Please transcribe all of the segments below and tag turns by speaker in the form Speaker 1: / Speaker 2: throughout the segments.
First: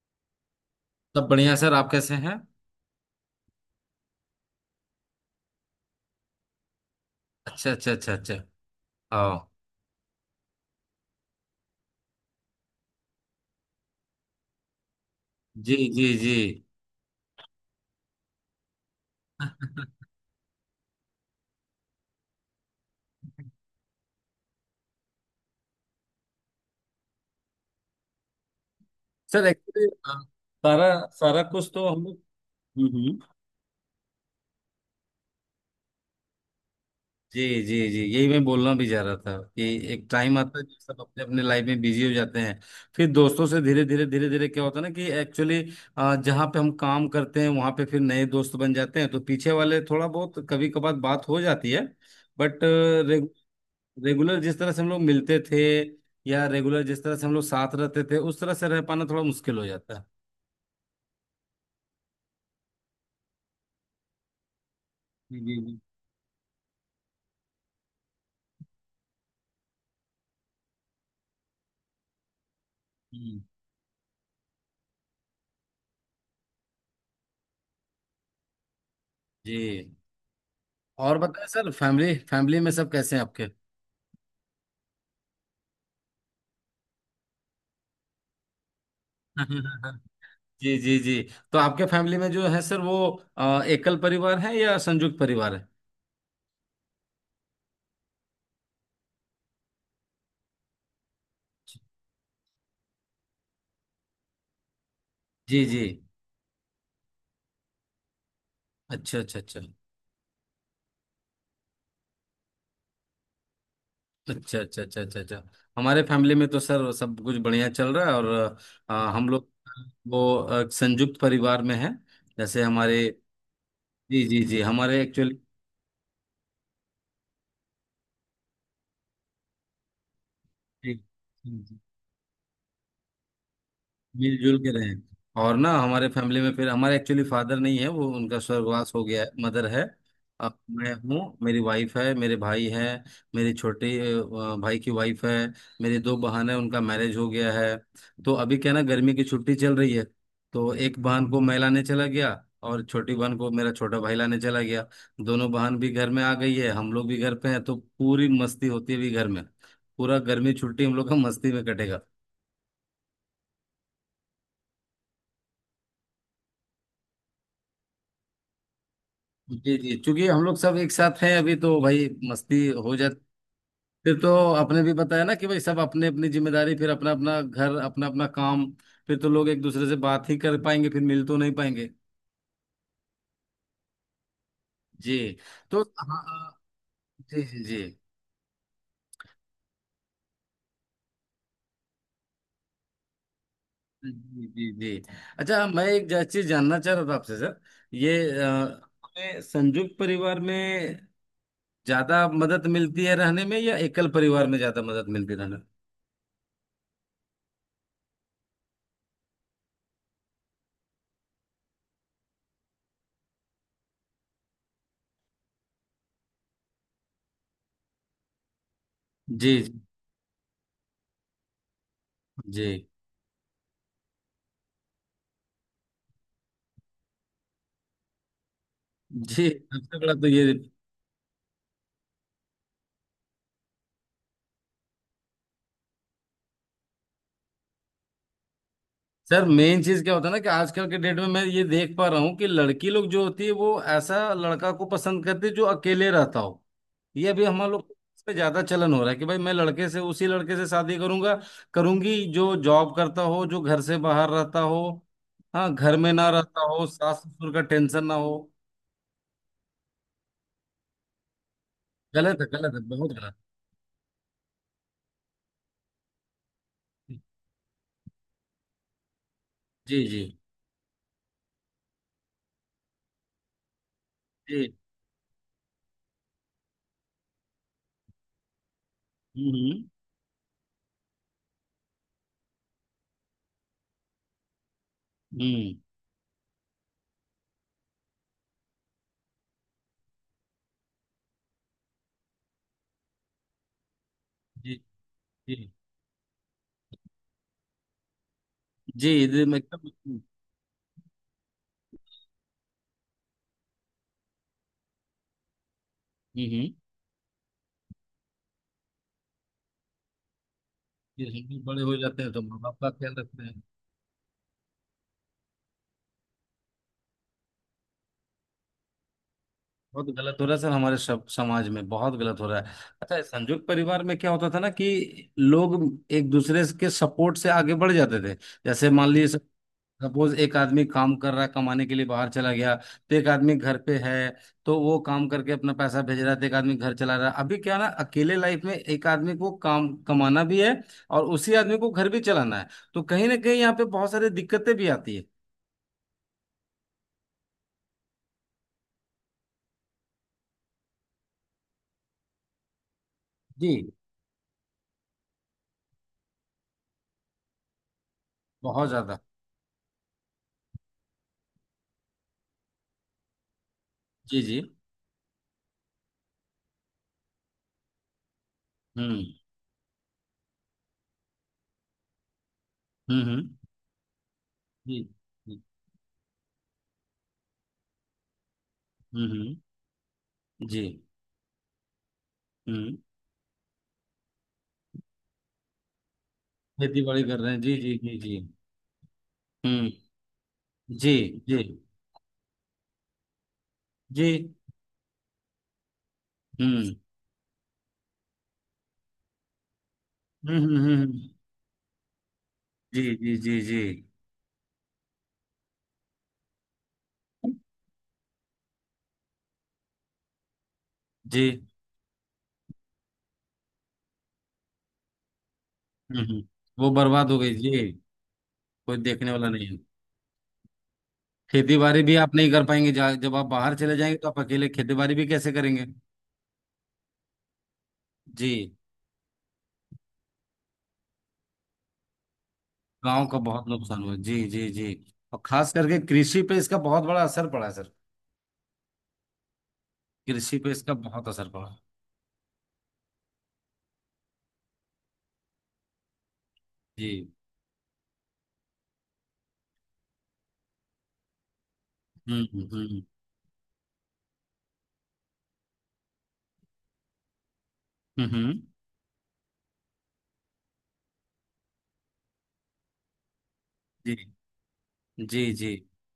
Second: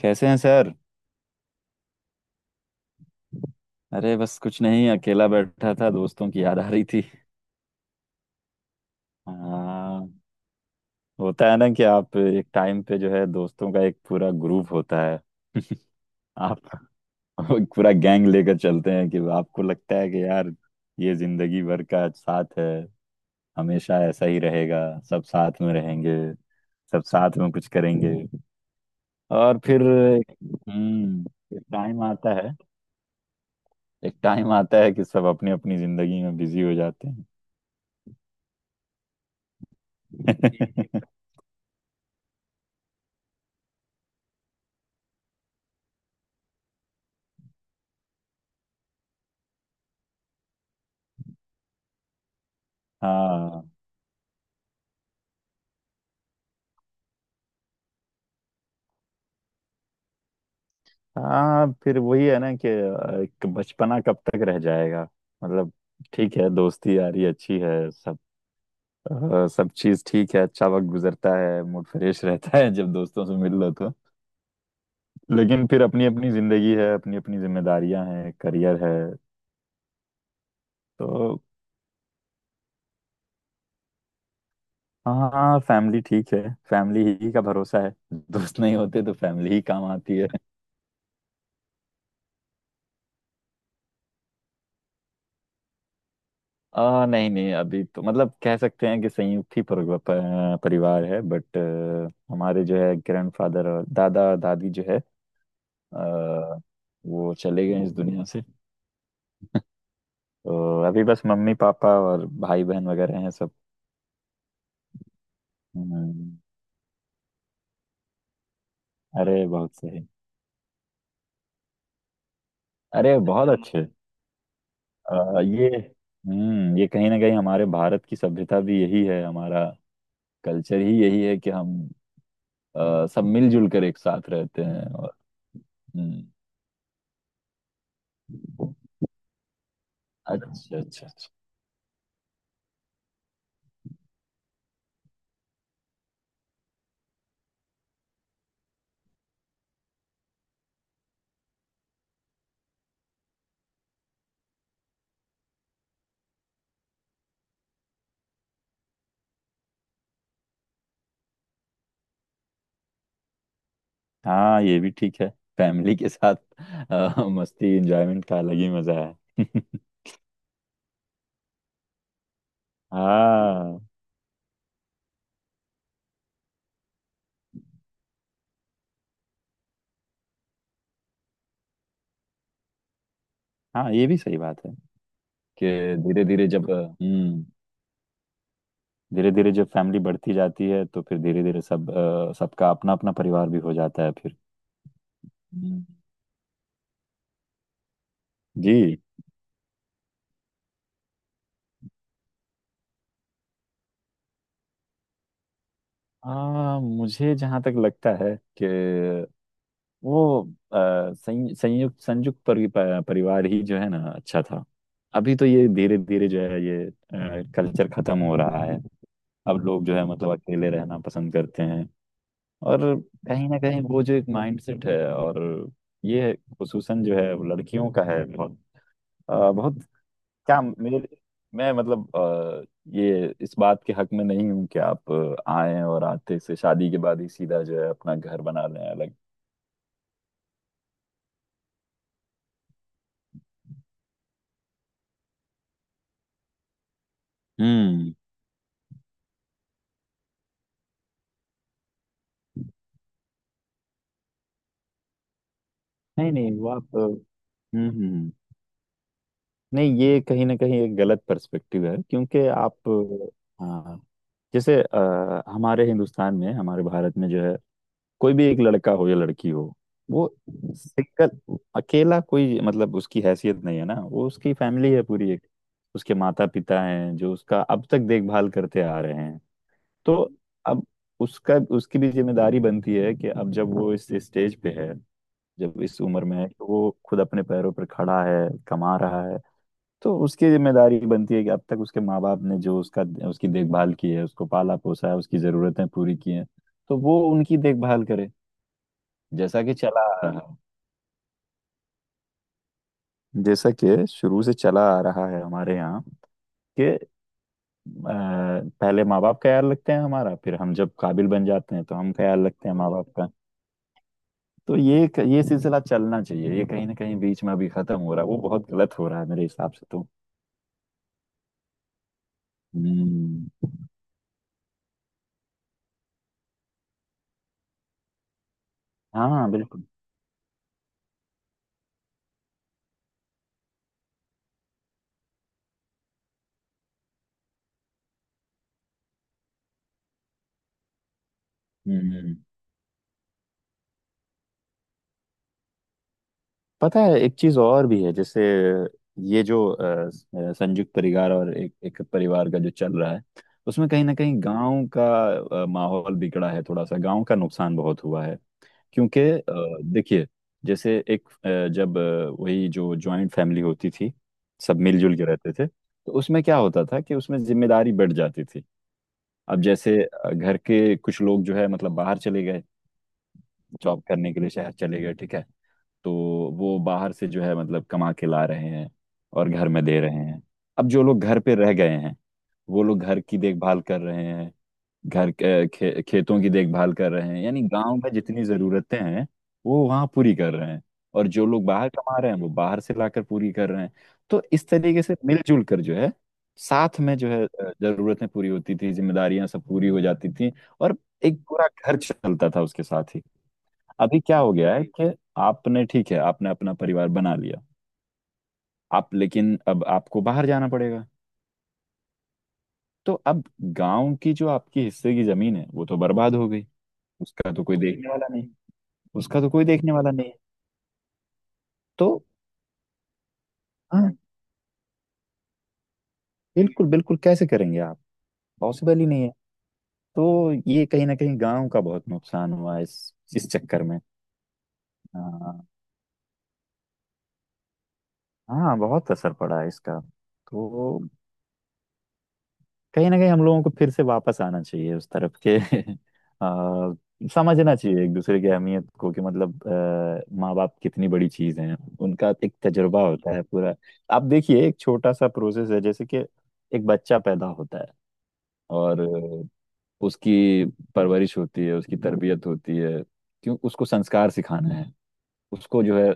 Speaker 1: कैसे हैं सर।
Speaker 2: सब बढ़िया सर। आप कैसे हैं?
Speaker 1: अरे बस कुछ नहीं, अकेला बैठा था, दोस्तों की याद आ रही थी।
Speaker 2: अच्छा, अच्छा, अच्छा, अच्छा। आओ।
Speaker 1: हाँ, होता है ना कि आप एक टाइम पे जो है दोस्तों का एक पूरा ग्रुप होता है।
Speaker 2: जी जी जी।
Speaker 1: आप एक पूरा गैंग लेकर चलते हैं कि आपको लगता है कि यार, ये जिंदगी भर का साथ है, हमेशा ऐसा ही रहेगा, सब साथ में रहेंगे, सब साथ में कुछ करेंगे।
Speaker 2: सर
Speaker 1: और फिर
Speaker 2: एक्चुअली सारा सारा
Speaker 1: हम्म, एक
Speaker 2: कुछ तो
Speaker 1: टाइम
Speaker 2: हम लोग...
Speaker 1: आता है,
Speaker 2: हम्म, हम्म।
Speaker 1: एक टाइम आता है कि सब अपनी अपनी जिंदगी में बिजी हो जाते
Speaker 2: जी जी जी, यही मैं बोलना भी जा रहा था कि एक टाइम आता है जब सब
Speaker 1: हैं।
Speaker 2: अपने अपने लाइफ में बिजी हो जाते हैं। फिर दोस्तों से धीरे धीरे धीरे धीरे क्या होता है ना कि एक्चुअली जहाँ पे हम काम करते हैं वहाँ पे फिर नए दोस्त बन जाते हैं, तो पीछे वाले थोड़ा बहुत कभी कभार बात हो जाती है। बट
Speaker 1: हाँ,
Speaker 2: रेगुलर जिस तरह से हम लोग मिलते थे, या रेगुलर जिस तरह से हम लोग साथ रहते थे, उस तरह से रह पाना थोड़ा मुश्किल हो जाता है।
Speaker 1: हाँ, फिर वही है ना कि एक बचपना कब तक रह जाएगा।
Speaker 2: जी जी
Speaker 1: मतलब,
Speaker 2: जी।
Speaker 1: ठीक है, दोस्ती यारी अच्छी है, सब सब चीज ठीक है, अच्छा वक्त गुजरता है, मूड फ्रेश रहता है जब दोस्तों से
Speaker 2: हम्म।
Speaker 1: मिल लो तो। लेकिन फिर अपनी अपनी जिंदगी है, अपनी अपनी जिम्मेदारियां हैं, करियर है,
Speaker 2: जी। और
Speaker 1: तो।
Speaker 2: बताएं सर, फैमिली फैमिली में सब कैसे हैं आपके?
Speaker 1: हाँ फैमिली ठीक है। फैमिली ही का भरोसा है, दोस्त नहीं होते तो फैमिली ही काम आती है।
Speaker 2: जी जी जी। तो आपके फैमिली में जो है सर वो एकल परिवार है या संयुक्त परिवार है?
Speaker 1: नहीं नहीं, अभी तो मतलब कह सकते हैं कि संयुक्त ही परिवार है, बट हमारे जो है ग्रैंडफादर और दादा दादी जो है,
Speaker 2: जी जी।
Speaker 1: आ, वो चले गए इस दुनिया से।
Speaker 2: अच्छा, अच्छा, अच्छा,
Speaker 1: तो अभी बस मम्मी पापा और भाई बहन वगैरह हैं सब।
Speaker 2: अच्छा। अच्छा, अच्छा, अच्छा, अच्छा। हमारे
Speaker 1: हम्म,
Speaker 2: फैमिली में तो सर सब कुछ बढ़िया चल रहा है। और हम
Speaker 1: अरे
Speaker 2: लोग
Speaker 1: बहुत सही।
Speaker 2: वो संयुक्त परिवार में है। जैसे हमारे...
Speaker 1: अरे बहुत अच्छे।
Speaker 2: जी जी जी हमारे एक्चुअली...
Speaker 1: आ, ये हम्म, ये कहीं ना कहीं हमारे भारत की सभ्यता भी यही है, हमारा कल्चर
Speaker 2: जी,
Speaker 1: ही यही है कि हम
Speaker 2: जी,
Speaker 1: सब मिलजुल कर एक साथ
Speaker 2: मिलजुल
Speaker 1: रहते
Speaker 2: के
Speaker 1: हैं
Speaker 2: रहें।
Speaker 1: और।
Speaker 2: और ना हमारे
Speaker 1: हम्म,
Speaker 2: फैमिली में, फिर हमारे एक्चुअली फादर नहीं है, वो उनका स्वर्गवास हो गया है, मदर है।
Speaker 1: अच्छा
Speaker 2: अब
Speaker 1: अच्छा
Speaker 2: मैं
Speaker 1: अच्छा।
Speaker 2: हूँ, मेरी वाइफ है, मेरे भाई है, मेरी छोटे भाई की वाइफ है, मेरी दो बहन है, उनका मैरिज हो गया है। तो अभी क्या ना गर्मी की छुट्टी चल रही है, तो एक बहन को मैं लाने चला गया, और छोटी बहन को मेरा छोटा भाई लाने चला गया। दोनों बहन भी घर में आ गई है, हम लोग भी घर पे हैं, तो पूरी मस्ती होती है भी घर में। पूरा गर्मी छुट्टी हम लोग का मस्ती में कटेगा।
Speaker 1: हाँ ये भी ठीक है, फैमिली के साथ मस्ती एंजॉयमेंट का अलग ही मजा है।
Speaker 2: जी जी, क्योंकि हम लोग सब एक साथ हैं अभी, तो भाई मस्ती हो जाती।
Speaker 1: हाँ,
Speaker 2: फिर तो आपने भी बताया ना कि भाई सब अपने अपनी जिम्मेदारी, फिर अपना अपना घर, अपना अपना काम, फिर तो लोग एक दूसरे से बात ही कर पाएंगे, फिर मिल तो नहीं पाएंगे।
Speaker 1: हाँ ये भी सही बात है
Speaker 2: जी।
Speaker 1: कि
Speaker 2: तो
Speaker 1: धीरे धीरे
Speaker 2: हाँ।
Speaker 1: जब
Speaker 2: जी
Speaker 1: हम्म,
Speaker 2: जी जी
Speaker 1: धीरे धीरे जब फैमिली बढ़ती जाती है तो फिर धीरे धीरे सब सबका अपना अपना परिवार भी हो जाता है फिर।
Speaker 2: जी। जी जी अच्छा,
Speaker 1: हम्म।
Speaker 2: मैं एक चीज जानना चाह रहा था आपसे सर। ये
Speaker 1: जी,
Speaker 2: हमें संयुक्त परिवार में ज्यादा मदद मिलती है रहने में, या एकल परिवार में ज्यादा मदद मिलती है रहने में?
Speaker 1: मुझे जहाँ तक लगता है कि वो अ, संयुक्त परिवार ही जो है ना अच्छा था। अभी तो ये धीरे धीरे जो है ये कल्चर खत्म हो रहा है। अब
Speaker 2: जी जी
Speaker 1: लोग जो है मतलब अकेले रहना पसंद करते हैं।
Speaker 2: जी
Speaker 1: और कहीं ना कहीं वो जो एक माइंडसेट है और ये खुसूसन जो है वो लड़कियों का है, बहुत
Speaker 2: जी।
Speaker 1: बहुत।
Speaker 2: सबसे बड़ा तो ये...
Speaker 1: क्या मेरे मैं मतलब, ये इस बात के हक में नहीं हूँ कि आप आए और आते से शादी के बाद ही सीधा जो है अपना घर बना लें अलग।
Speaker 2: सर मेन चीज क्या होता है ना कि आजकल के डेट में मैं ये देख पा रहा हूँ कि लड़की लोग जो होती है वो ऐसा लड़का को पसंद करती है जो अकेले रहता हो। ये अभी हम लोग
Speaker 1: हम्म,
Speaker 2: पे ज्यादा चलन हो रहा है कि भाई मैं लड़के से, उसी लड़के से शादी करूंगा, करूंगी, जो जॉब करता हो, जो घर से बाहर रहता हो, हाँ घर में ना
Speaker 1: नहीं नहीं
Speaker 2: रहता
Speaker 1: वो
Speaker 2: हो,
Speaker 1: आप, हम्म।
Speaker 2: सास ससुर का
Speaker 1: हम्म।
Speaker 2: टेंशन ना
Speaker 1: हम्म।
Speaker 2: हो।
Speaker 1: नहीं, ये कहीं ना कहीं एक गलत पर्सपेक्टिव है,
Speaker 2: गलत है,
Speaker 1: क्योंकि
Speaker 2: गलत
Speaker 1: आप।
Speaker 2: है, बहुत गलत।
Speaker 1: हाँ, जैसे हमारे हिंदुस्तान में, हमारे भारत में जो है, कोई भी एक लड़का हो या लड़की हो,
Speaker 2: जी जी
Speaker 1: वो सिंगल अकेला कोई मतलब उसकी हैसियत नहीं है ना, वो उसकी
Speaker 2: जी।
Speaker 1: फैमिली है पूरी एक, उसके माता पिता हैं जो उसका अब तक देखभाल करते आ रहे हैं।
Speaker 2: हम्म,
Speaker 1: तो अब उसका, उसकी भी जिम्मेदारी बनती है कि अब जब वो इस स्टेज पे है,
Speaker 2: हम्म,
Speaker 1: जब इस उम्र में है कि वो खुद अपने पैरों पर खड़ा है, कमा रहा है, तो उसकी जिम्मेदारी बनती है कि अब तक उसके माँ बाप ने जो उसका, उसकी देखभाल की है, उसको पाला
Speaker 2: जी
Speaker 1: पोसा है, उसकी
Speaker 2: जी
Speaker 1: जरूरतें पूरी की हैं, तो वो उनकी देखभाल करे।
Speaker 2: जी। जी,
Speaker 1: जैसा कि
Speaker 2: एकदम
Speaker 1: चला
Speaker 2: हम्म।
Speaker 1: आ रहा है, जैसा कि शुरू से चला आ रहा है हमारे यहाँ
Speaker 2: हम्म।
Speaker 1: कि पहले माँ बाप का ख्याल रखते हैं हमारा, फिर हम जब काबिल
Speaker 2: फिर
Speaker 1: बन
Speaker 2: हम भी
Speaker 1: जाते
Speaker 2: बड़े
Speaker 1: हैं तो
Speaker 2: हो
Speaker 1: हम
Speaker 2: जाते हैं तो
Speaker 1: ख्याल
Speaker 2: माँ
Speaker 1: रखते हैं
Speaker 2: बाप का
Speaker 1: माँ बाप
Speaker 2: ख्याल
Speaker 1: का।
Speaker 2: रखते हैं।
Speaker 1: तो ये सिलसिला चलना चाहिए, ये कहीं ना कहीं बीच में अभी खत्म हो रहा है, वो बहुत गलत हो रहा है मेरे हिसाब से
Speaker 2: बहुत
Speaker 1: तो।
Speaker 2: गलत हो रहा है सर, हमारे सब समाज में बहुत गलत हो रहा है। अच्छा, इस संयुक्त
Speaker 1: हम्म,
Speaker 2: परिवार में क्या होता था ना कि लोग एक दूसरे के सपोर्ट से आगे बढ़ जाते थे। जैसे मान लीजिए,
Speaker 1: हाँ बिल्कुल।
Speaker 2: सपोज एक आदमी काम कर रहा है, कमाने के लिए बाहर चला गया, तो एक आदमी घर पे है, तो वो काम करके अपना पैसा भेज रहा है, तो एक आदमी घर चला रहा है। अभी क्या ना अकेले लाइफ में एक आदमी को काम कमाना भी है और उसी आदमी को घर
Speaker 1: हम्म।
Speaker 2: भी
Speaker 1: हम्म।
Speaker 2: चलाना है, तो कहीं ना कहीं यहाँ पे बहुत सारी दिक्कतें भी आती है।
Speaker 1: पता है एक चीज और भी है, जैसे ये जो संयुक्त परिवार और एक एक परिवार का जो चल रहा है,
Speaker 2: जी।
Speaker 1: उसमें कहीं ना कहीं गांव का माहौल बिगड़ा है, थोड़ा सा गांव का नुकसान बहुत हुआ है।
Speaker 2: बहुत ज्यादा।
Speaker 1: क्योंकि देखिए, जैसे एक जब वही जो जॉइंट फैमिली होती थी,
Speaker 2: जी जी।
Speaker 1: सब मिलजुल के रहते थे, तो उसमें क्या होता था कि उसमें जिम्मेदारी बढ़ जाती थी।
Speaker 2: हम्म
Speaker 1: अब जैसे घर के कुछ लोग जो है मतलब बाहर चले गए,
Speaker 2: हम्म।
Speaker 1: जॉब करने के लिए शहर चले
Speaker 2: जी।
Speaker 1: गए, ठीक है। तो वो बाहर से जो है मतलब कमा के ला रहे हैं
Speaker 2: हम्म
Speaker 1: और घर में
Speaker 2: हम्म,
Speaker 1: दे रहे हैं।
Speaker 2: जी।
Speaker 1: अब जो लोग घर पे रह गए हैं, वो
Speaker 2: हम्म।
Speaker 1: लोग घर की देखभाल कर रहे हैं, खेतों की देखभाल
Speaker 2: खेती
Speaker 1: कर
Speaker 2: बाड़ी
Speaker 1: रहे
Speaker 2: कर
Speaker 1: हैं,
Speaker 2: रहे हैं,
Speaker 1: यानी
Speaker 2: जी
Speaker 1: गांव
Speaker 2: जी
Speaker 1: में
Speaker 2: जी जी।
Speaker 1: जितनी जरूरतें हैं वो
Speaker 2: हम्म।
Speaker 1: वहां पूरी कर रहे हैं,
Speaker 2: जी
Speaker 1: और जो
Speaker 2: जी।
Speaker 1: लोग बाहर कमा रहे हैं वो बाहर से लाकर पूरी कर रहे हैं। तो
Speaker 2: जी।
Speaker 1: इस तरीके से मिलजुल कर जो है,
Speaker 2: हम्म हम्म
Speaker 1: साथ में जो है जरूरतें पूरी होती थी, जिम्मेदारियां सब पूरी हो जाती थी,
Speaker 2: हम्म हम्म,
Speaker 1: और
Speaker 2: हम्म,
Speaker 1: एक पूरा घर चलता था उसके
Speaker 2: जी
Speaker 1: साथ ही।
Speaker 2: जी जी जी।
Speaker 1: अभी क्या हो गया है कि आपने, ठीक है, आपने अपना परिवार बना लिया, आप लेकिन अब आपको बाहर जाना पड़ेगा।
Speaker 2: जी।
Speaker 1: तो अब गांव की जो आपकी हिस्से की जमीन है वो तो
Speaker 2: हम्म,
Speaker 1: बर्बाद
Speaker 2: हम्म।
Speaker 1: हो गई,
Speaker 2: वो बर्बाद हो
Speaker 1: उसका
Speaker 2: गई
Speaker 1: तो कोई
Speaker 2: जी।
Speaker 1: देखने वाला नहीं,
Speaker 2: कोई देखने
Speaker 1: उसका
Speaker 2: वाला
Speaker 1: तो कोई
Speaker 2: नहीं है।
Speaker 1: देखने वाला नहीं है।
Speaker 2: खेती बाड़ी
Speaker 1: तो
Speaker 2: भी आप नहीं कर पाएंगे, जब आप बाहर चले
Speaker 1: हाँ,
Speaker 2: जाएंगे तो आप अकेले खेती बाड़ी भी कैसे करेंगे?
Speaker 1: बिल्कुल बिल्कुल, कैसे करेंगे आप,
Speaker 2: जी।
Speaker 1: पॉसिबल ही नहीं है। तो ये कहीं ना कहीं गांव का बहुत नुकसान हुआ इस
Speaker 2: गांव का
Speaker 1: इस
Speaker 2: बहुत
Speaker 1: चक्कर में।
Speaker 2: नुकसान हुआ, जी जी जी। और
Speaker 1: हाँ,
Speaker 2: खास करके कृषि पे इसका बहुत बड़ा असर पड़ा है सर।
Speaker 1: हाँ, बहुत असर पड़ा है इसका।
Speaker 2: कृषि पे इसका
Speaker 1: तो
Speaker 2: बहुत असर पड़ा।
Speaker 1: कहीं ना कहीं हम लोगों को फिर से वापस आना चाहिए उस तरफ के। आ,
Speaker 2: जी।
Speaker 1: समझना चाहिए एक दूसरे की अहमियत को कि मतलब माँ बाप कितनी बड़ी चीज है, उनका
Speaker 2: हम्म
Speaker 1: एक
Speaker 2: हम्म हम्म
Speaker 1: तजुर्बा होता है पूरा। आप देखिए एक छोटा सा प्रोसेस है, जैसे कि एक बच्चा पैदा होता है
Speaker 2: हम्म, हम्म,
Speaker 1: और उसकी परवरिश होती है, उसकी तरबियत होती है, क्यों उसको
Speaker 2: जी
Speaker 1: संस्कार सिखाना है,
Speaker 2: जी जी
Speaker 1: उसको जो है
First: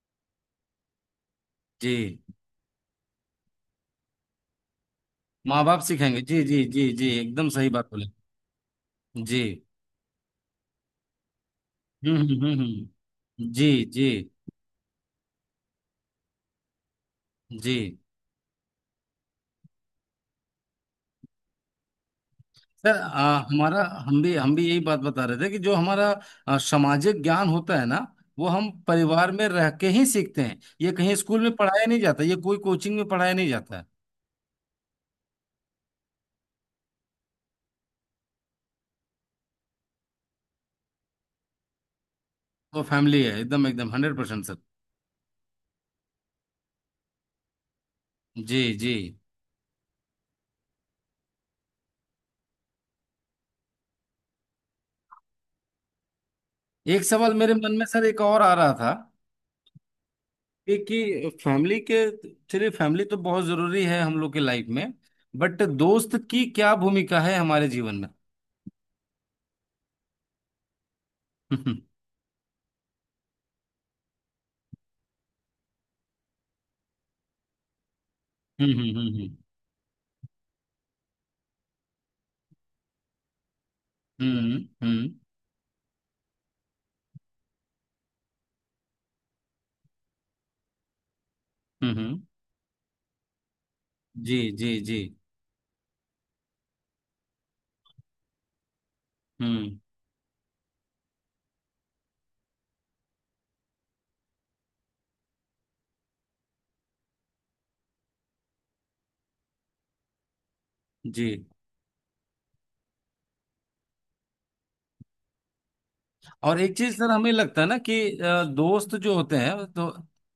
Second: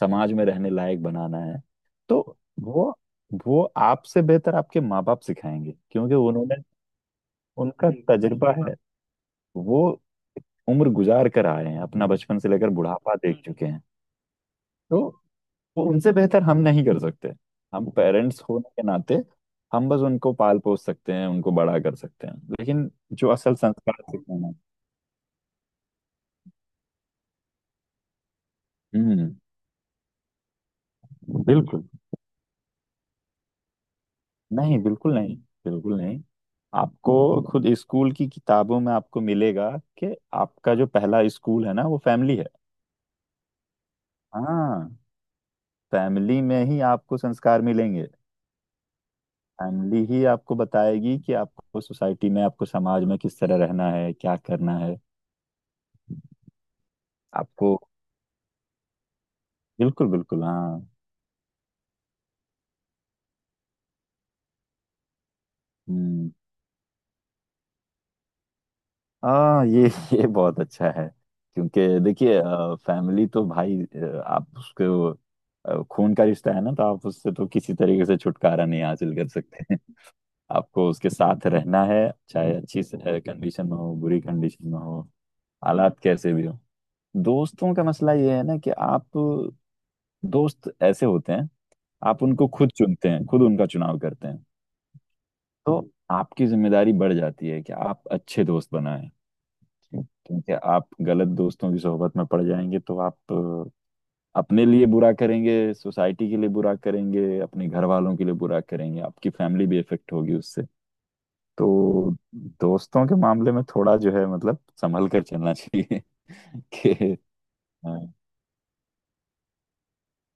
Speaker 1: समाज में रहने लायक बनाना है। तो
Speaker 2: जी।
Speaker 1: वो वो आपसे बेहतर आपके माँ बाप
Speaker 2: माँ
Speaker 1: सिखाएंगे,
Speaker 2: बाप
Speaker 1: क्योंकि
Speaker 2: सिखाएंगे, जी जी
Speaker 1: उन्होंने,
Speaker 2: जी जी, एकदम सही
Speaker 1: उनका
Speaker 2: बात बोले।
Speaker 1: तजुर्बा है,
Speaker 2: जी।
Speaker 1: वो उम्र गुजार कर आए हैं, अपना बचपन से लेकर बुढ़ापा देख चुके
Speaker 2: जी
Speaker 1: हैं।
Speaker 2: जी।
Speaker 1: तो वो उनसे बेहतर हम नहीं कर सकते।
Speaker 2: जी
Speaker 1: हम पेरेंट्स होने के नाते हम बस उनको पाल पोस सकते हैं, उनको बड़ा कर सकते हैं, लेकिन
Speaker 2: सर
Speaker 1: जो असल
Speaker 2: हमारा
Speaker 1: संस्कार
Speaker 2: हम भी
Speaker 1: सिखाना।
Speaker 2: हम भी यही बात बता रहे थे कि जो हमारा सामाजिक ज्ञान होता है ना, वो हम परिवार
Speaker 1: हम्म,
Speaker 2: में रह के ही सीखते हैं, ये कहीं स्कूल में
Speaker 1: बिल्कुल,
Speaker 2: पढ़ाया नहीं जाता, ये कोई कोचिंग में पढ़ाया नहीं जाता है।
Speaker 1: नहीं बिल्कुल नहीं, बिल्कुल नहीं। आपको खुद स्कूल की किताबों में आपको मिलेगा कि आपका जो पहला स्कूल है ना, वो फैमिली है।
Speaker 2: वो फैमिली है, एकदम एकदम 100% सर।
Speaker 1: हाँ, फैमिली में ही आपको संस्कार मिलेंगे।
Speaker 2: जी जी।
Speaker 1: फैमिली ही आपको बताएगी कि आपको सोसाइटी में, आपको समाज में किस तरह रहना है, क्या करना है।
Speaker 2: एक सवाल मेरे मन
Speaker 1: आपको,
Speaker 2: में सर एक और आ रहा था।
Speaker 1: बिल्कुल बिल्कुल, हाँ।
Speaker 2: एक कि फैमिली के... चलिए फैमिली तो बहुत जरूरी है हम लोग के लाइफ में, बट दोस्त
Speaker 1: हम्म,
Speaker 2: की क्या भूमिका है हमारे जीवन में?
Speaker 1: हाँ ये ये बहुत अच्छा है।
Speaker 2: हम्म,
Speaker 1: क्योंकि देखिए, फैमिली तो भाई आप उसको खून का रिश्ता है ना, तो आप उससे तो किसी तरीके से छुटकारा
Speaker 2: हम्म,
Speaker 1: नहीं हासिल कर
Speaker 2: हम्म,
Speaker 1: सकते हैं। आपको उसके साथ रहना है, चाहे अच्छी कंडीशन में हो, बुरी
Speaker 2: हम्म, हम्म,
Speaker 1: कंडीशन में हो,
Speaker 2: हम्म,
Speaker 1: हालात कैसे भी हो। दोस्तों का मसला ये है ना कि आप, दोस्त ऐसे होते हैं,
Speaker 2: हम्म, हम्म।
Speaker 1: आप उनको खुद चुनते हैं, खुद उनका चुनाव करते
Speaker 2: जी
Speaker 1: हैं।
Speaker 2: जी जी।
Speaker 1: तो आपकी जिम्मेदारी बढ़ जाती है कि आप अच्छे दोस्त बनाएं,
Speaker 2: हम्म।
Speaker 1: क्योंकि आप गलत दोस्तों की सोहबत में पड़ जाएंगे तो आप अपने लिए बुरा करेंगे, सोसाइटी के लिए बुरा करेंगे, अपने घर वालों के लिए बुरा करेंगे, आपकी फैमिली भी इफेक्ट होगी उससे।
Speaker 2: जी।
Speaker 1: तो दोस्तों के मामले में थोड़ा जो है मतलब संभल कर चलना चाहिए
Speaker 2: और एक चीज सर
Speaker 1: कि
Speaker 2: हमें लगता है ना
Speaker 1: अ,
Speaker 2: कि दोस्त जो होते हैं तो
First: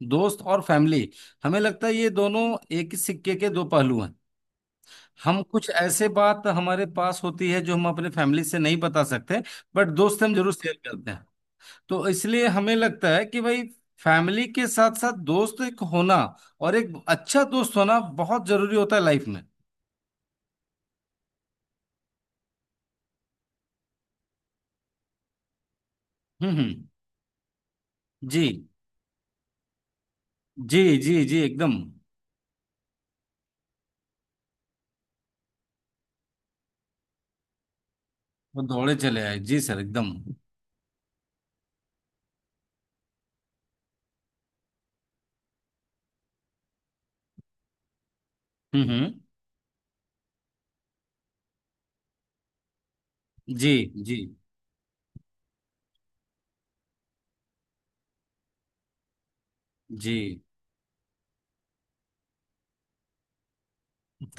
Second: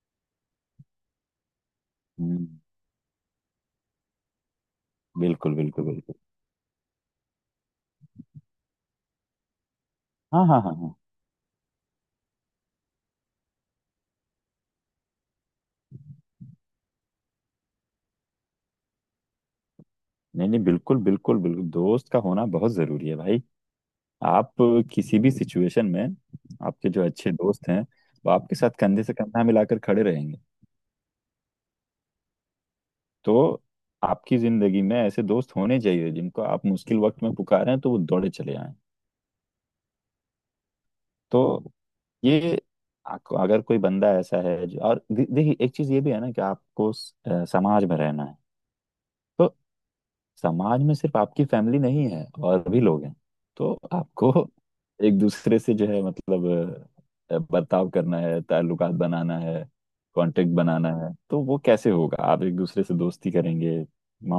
Speaker 2: दोस्त और फैमिली, हमें लगता है ये
Speaker 1: हम्म,
Speaker 2: दोनों एक ही सिक्के के दो पहलू हैं। हम
Speaker 1: बिल्कुल
Speaker 2: कुछ
Speaker 1: बिल्कुल
Speaker 2: ऐसे
Speaker 1: बिल्कुल।
Speaker 2: बात हमारे पास होती है जो हम अपने फैमिली से नहीं बता सकते, बट दोस्त से हम
Speaker 1: हाँ
Speaker 2: जरूर
Speaker 1: हाँ हाँ
Speaker 2: शेयर
Speaker 1: हाँ,
Speaker 2: करते हैं। तो इसलिए हमें लगता है कि भाई फैमिली के साथ साथ दोस्त एक होना और एक अच्छा दोस्त होना बहुत जरूरी होता है लाइफ में।
Speaker 1: नहीं नहीं बिल्कुल बिल्कुल बिल्कुल, दोस्त का होना बहुत जरूरी है भाई। आप किसी भी सिचुएशन में,
Speaker 2: हम्म, हम्म।
Speaker 1: आपके जो अच्छे दोस्त हैं वो
Speaker 2: जी
Speaker 1: आपके साथ कंधे से कंधा मिलाकर खड़े रहेंगे।
Speaker 2: जी जी जी एकदम।
Speaker 1: तो आपकी जिंदगी में ऐसे दोस्त होने चाहिए जिनको आप मुश्किल वक्त में पुकारें तो वो दौड़े चले
Speaker 2: वो
Speaker 1: आएं।
Speaker 2: दौड़े चले आए, जी सर, एकदम।
Speaker 1: तो ये आपको- अगर कोई बंदा ऐसा है जो और दे- देखिए एक चीज ये भी है ना कि आपको समाज में रहना है।
Speaker 2: हम्म, हम्म।
Speaker 1: तो समाज में सिर्फ आपकी फैमिली नहीं है, और भी लोग हैं। तो
Speaker 2: जी जी
Speaker 1: आपको एक दूसरे से जो है मतलब बर्ताव करना है, ताल्लुकात बनाना है,
Speaker 2: जी।
Speaker 1: कांटेक्ट बनाना है, तो वो कैसे होगा, आप एक दूसरे से दोस्ती करेंगे,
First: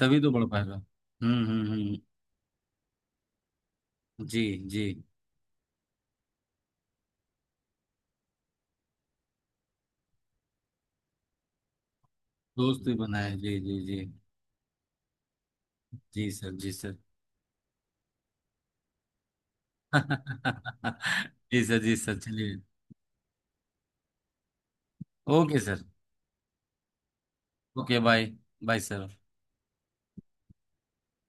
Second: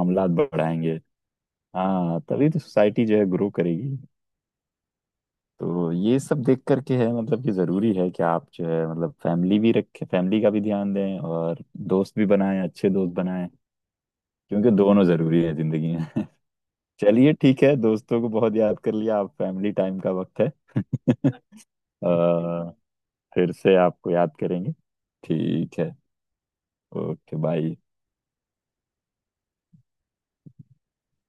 Speaker 2: तभी तो बढ़ पाएगा,
Speaker 1: बढ़ाएंगे। हाँ, तभी तो सोसाइटी जो है ग्रो करेगी।
Speaker 2: जी जी।
Speaker 1: तो ये सब देख करके है मतलब कि जरूरी है कि आप जो है मतलब फैमिली भी रखें, फैमिली का भी ध्यान दें, और दोस्त भी बनाएं,
Speaker 2: दोस्त
Speaker 1: अच्छे
Speaker 2: भी
Speaker 1: दोस्त
Speaker 2: बनाए,
Speaker 1: बनाएं,
Speaker 2: जी जी जी।
Speaker 1: क्योंकि दोनों जरूरी है जिंदगी।
Speaker 2: जी सर, जी सर।
Speaker 1: चलिए ठीक है, दोस्तों को बहुत याद कर लिया, आप फैमिली टाइम का वक्त है।
Speaker 2: जी सर, जी सर, चलिए।
Speaker 1: अ, फिर से आपको याद करेंगे,
Speaker 2: ओके
Speaker 1: ठीक
Speaker 2: सर।
Speaker 1: है। Okay bye.
Speaker 2: Okay bye. Bye sir.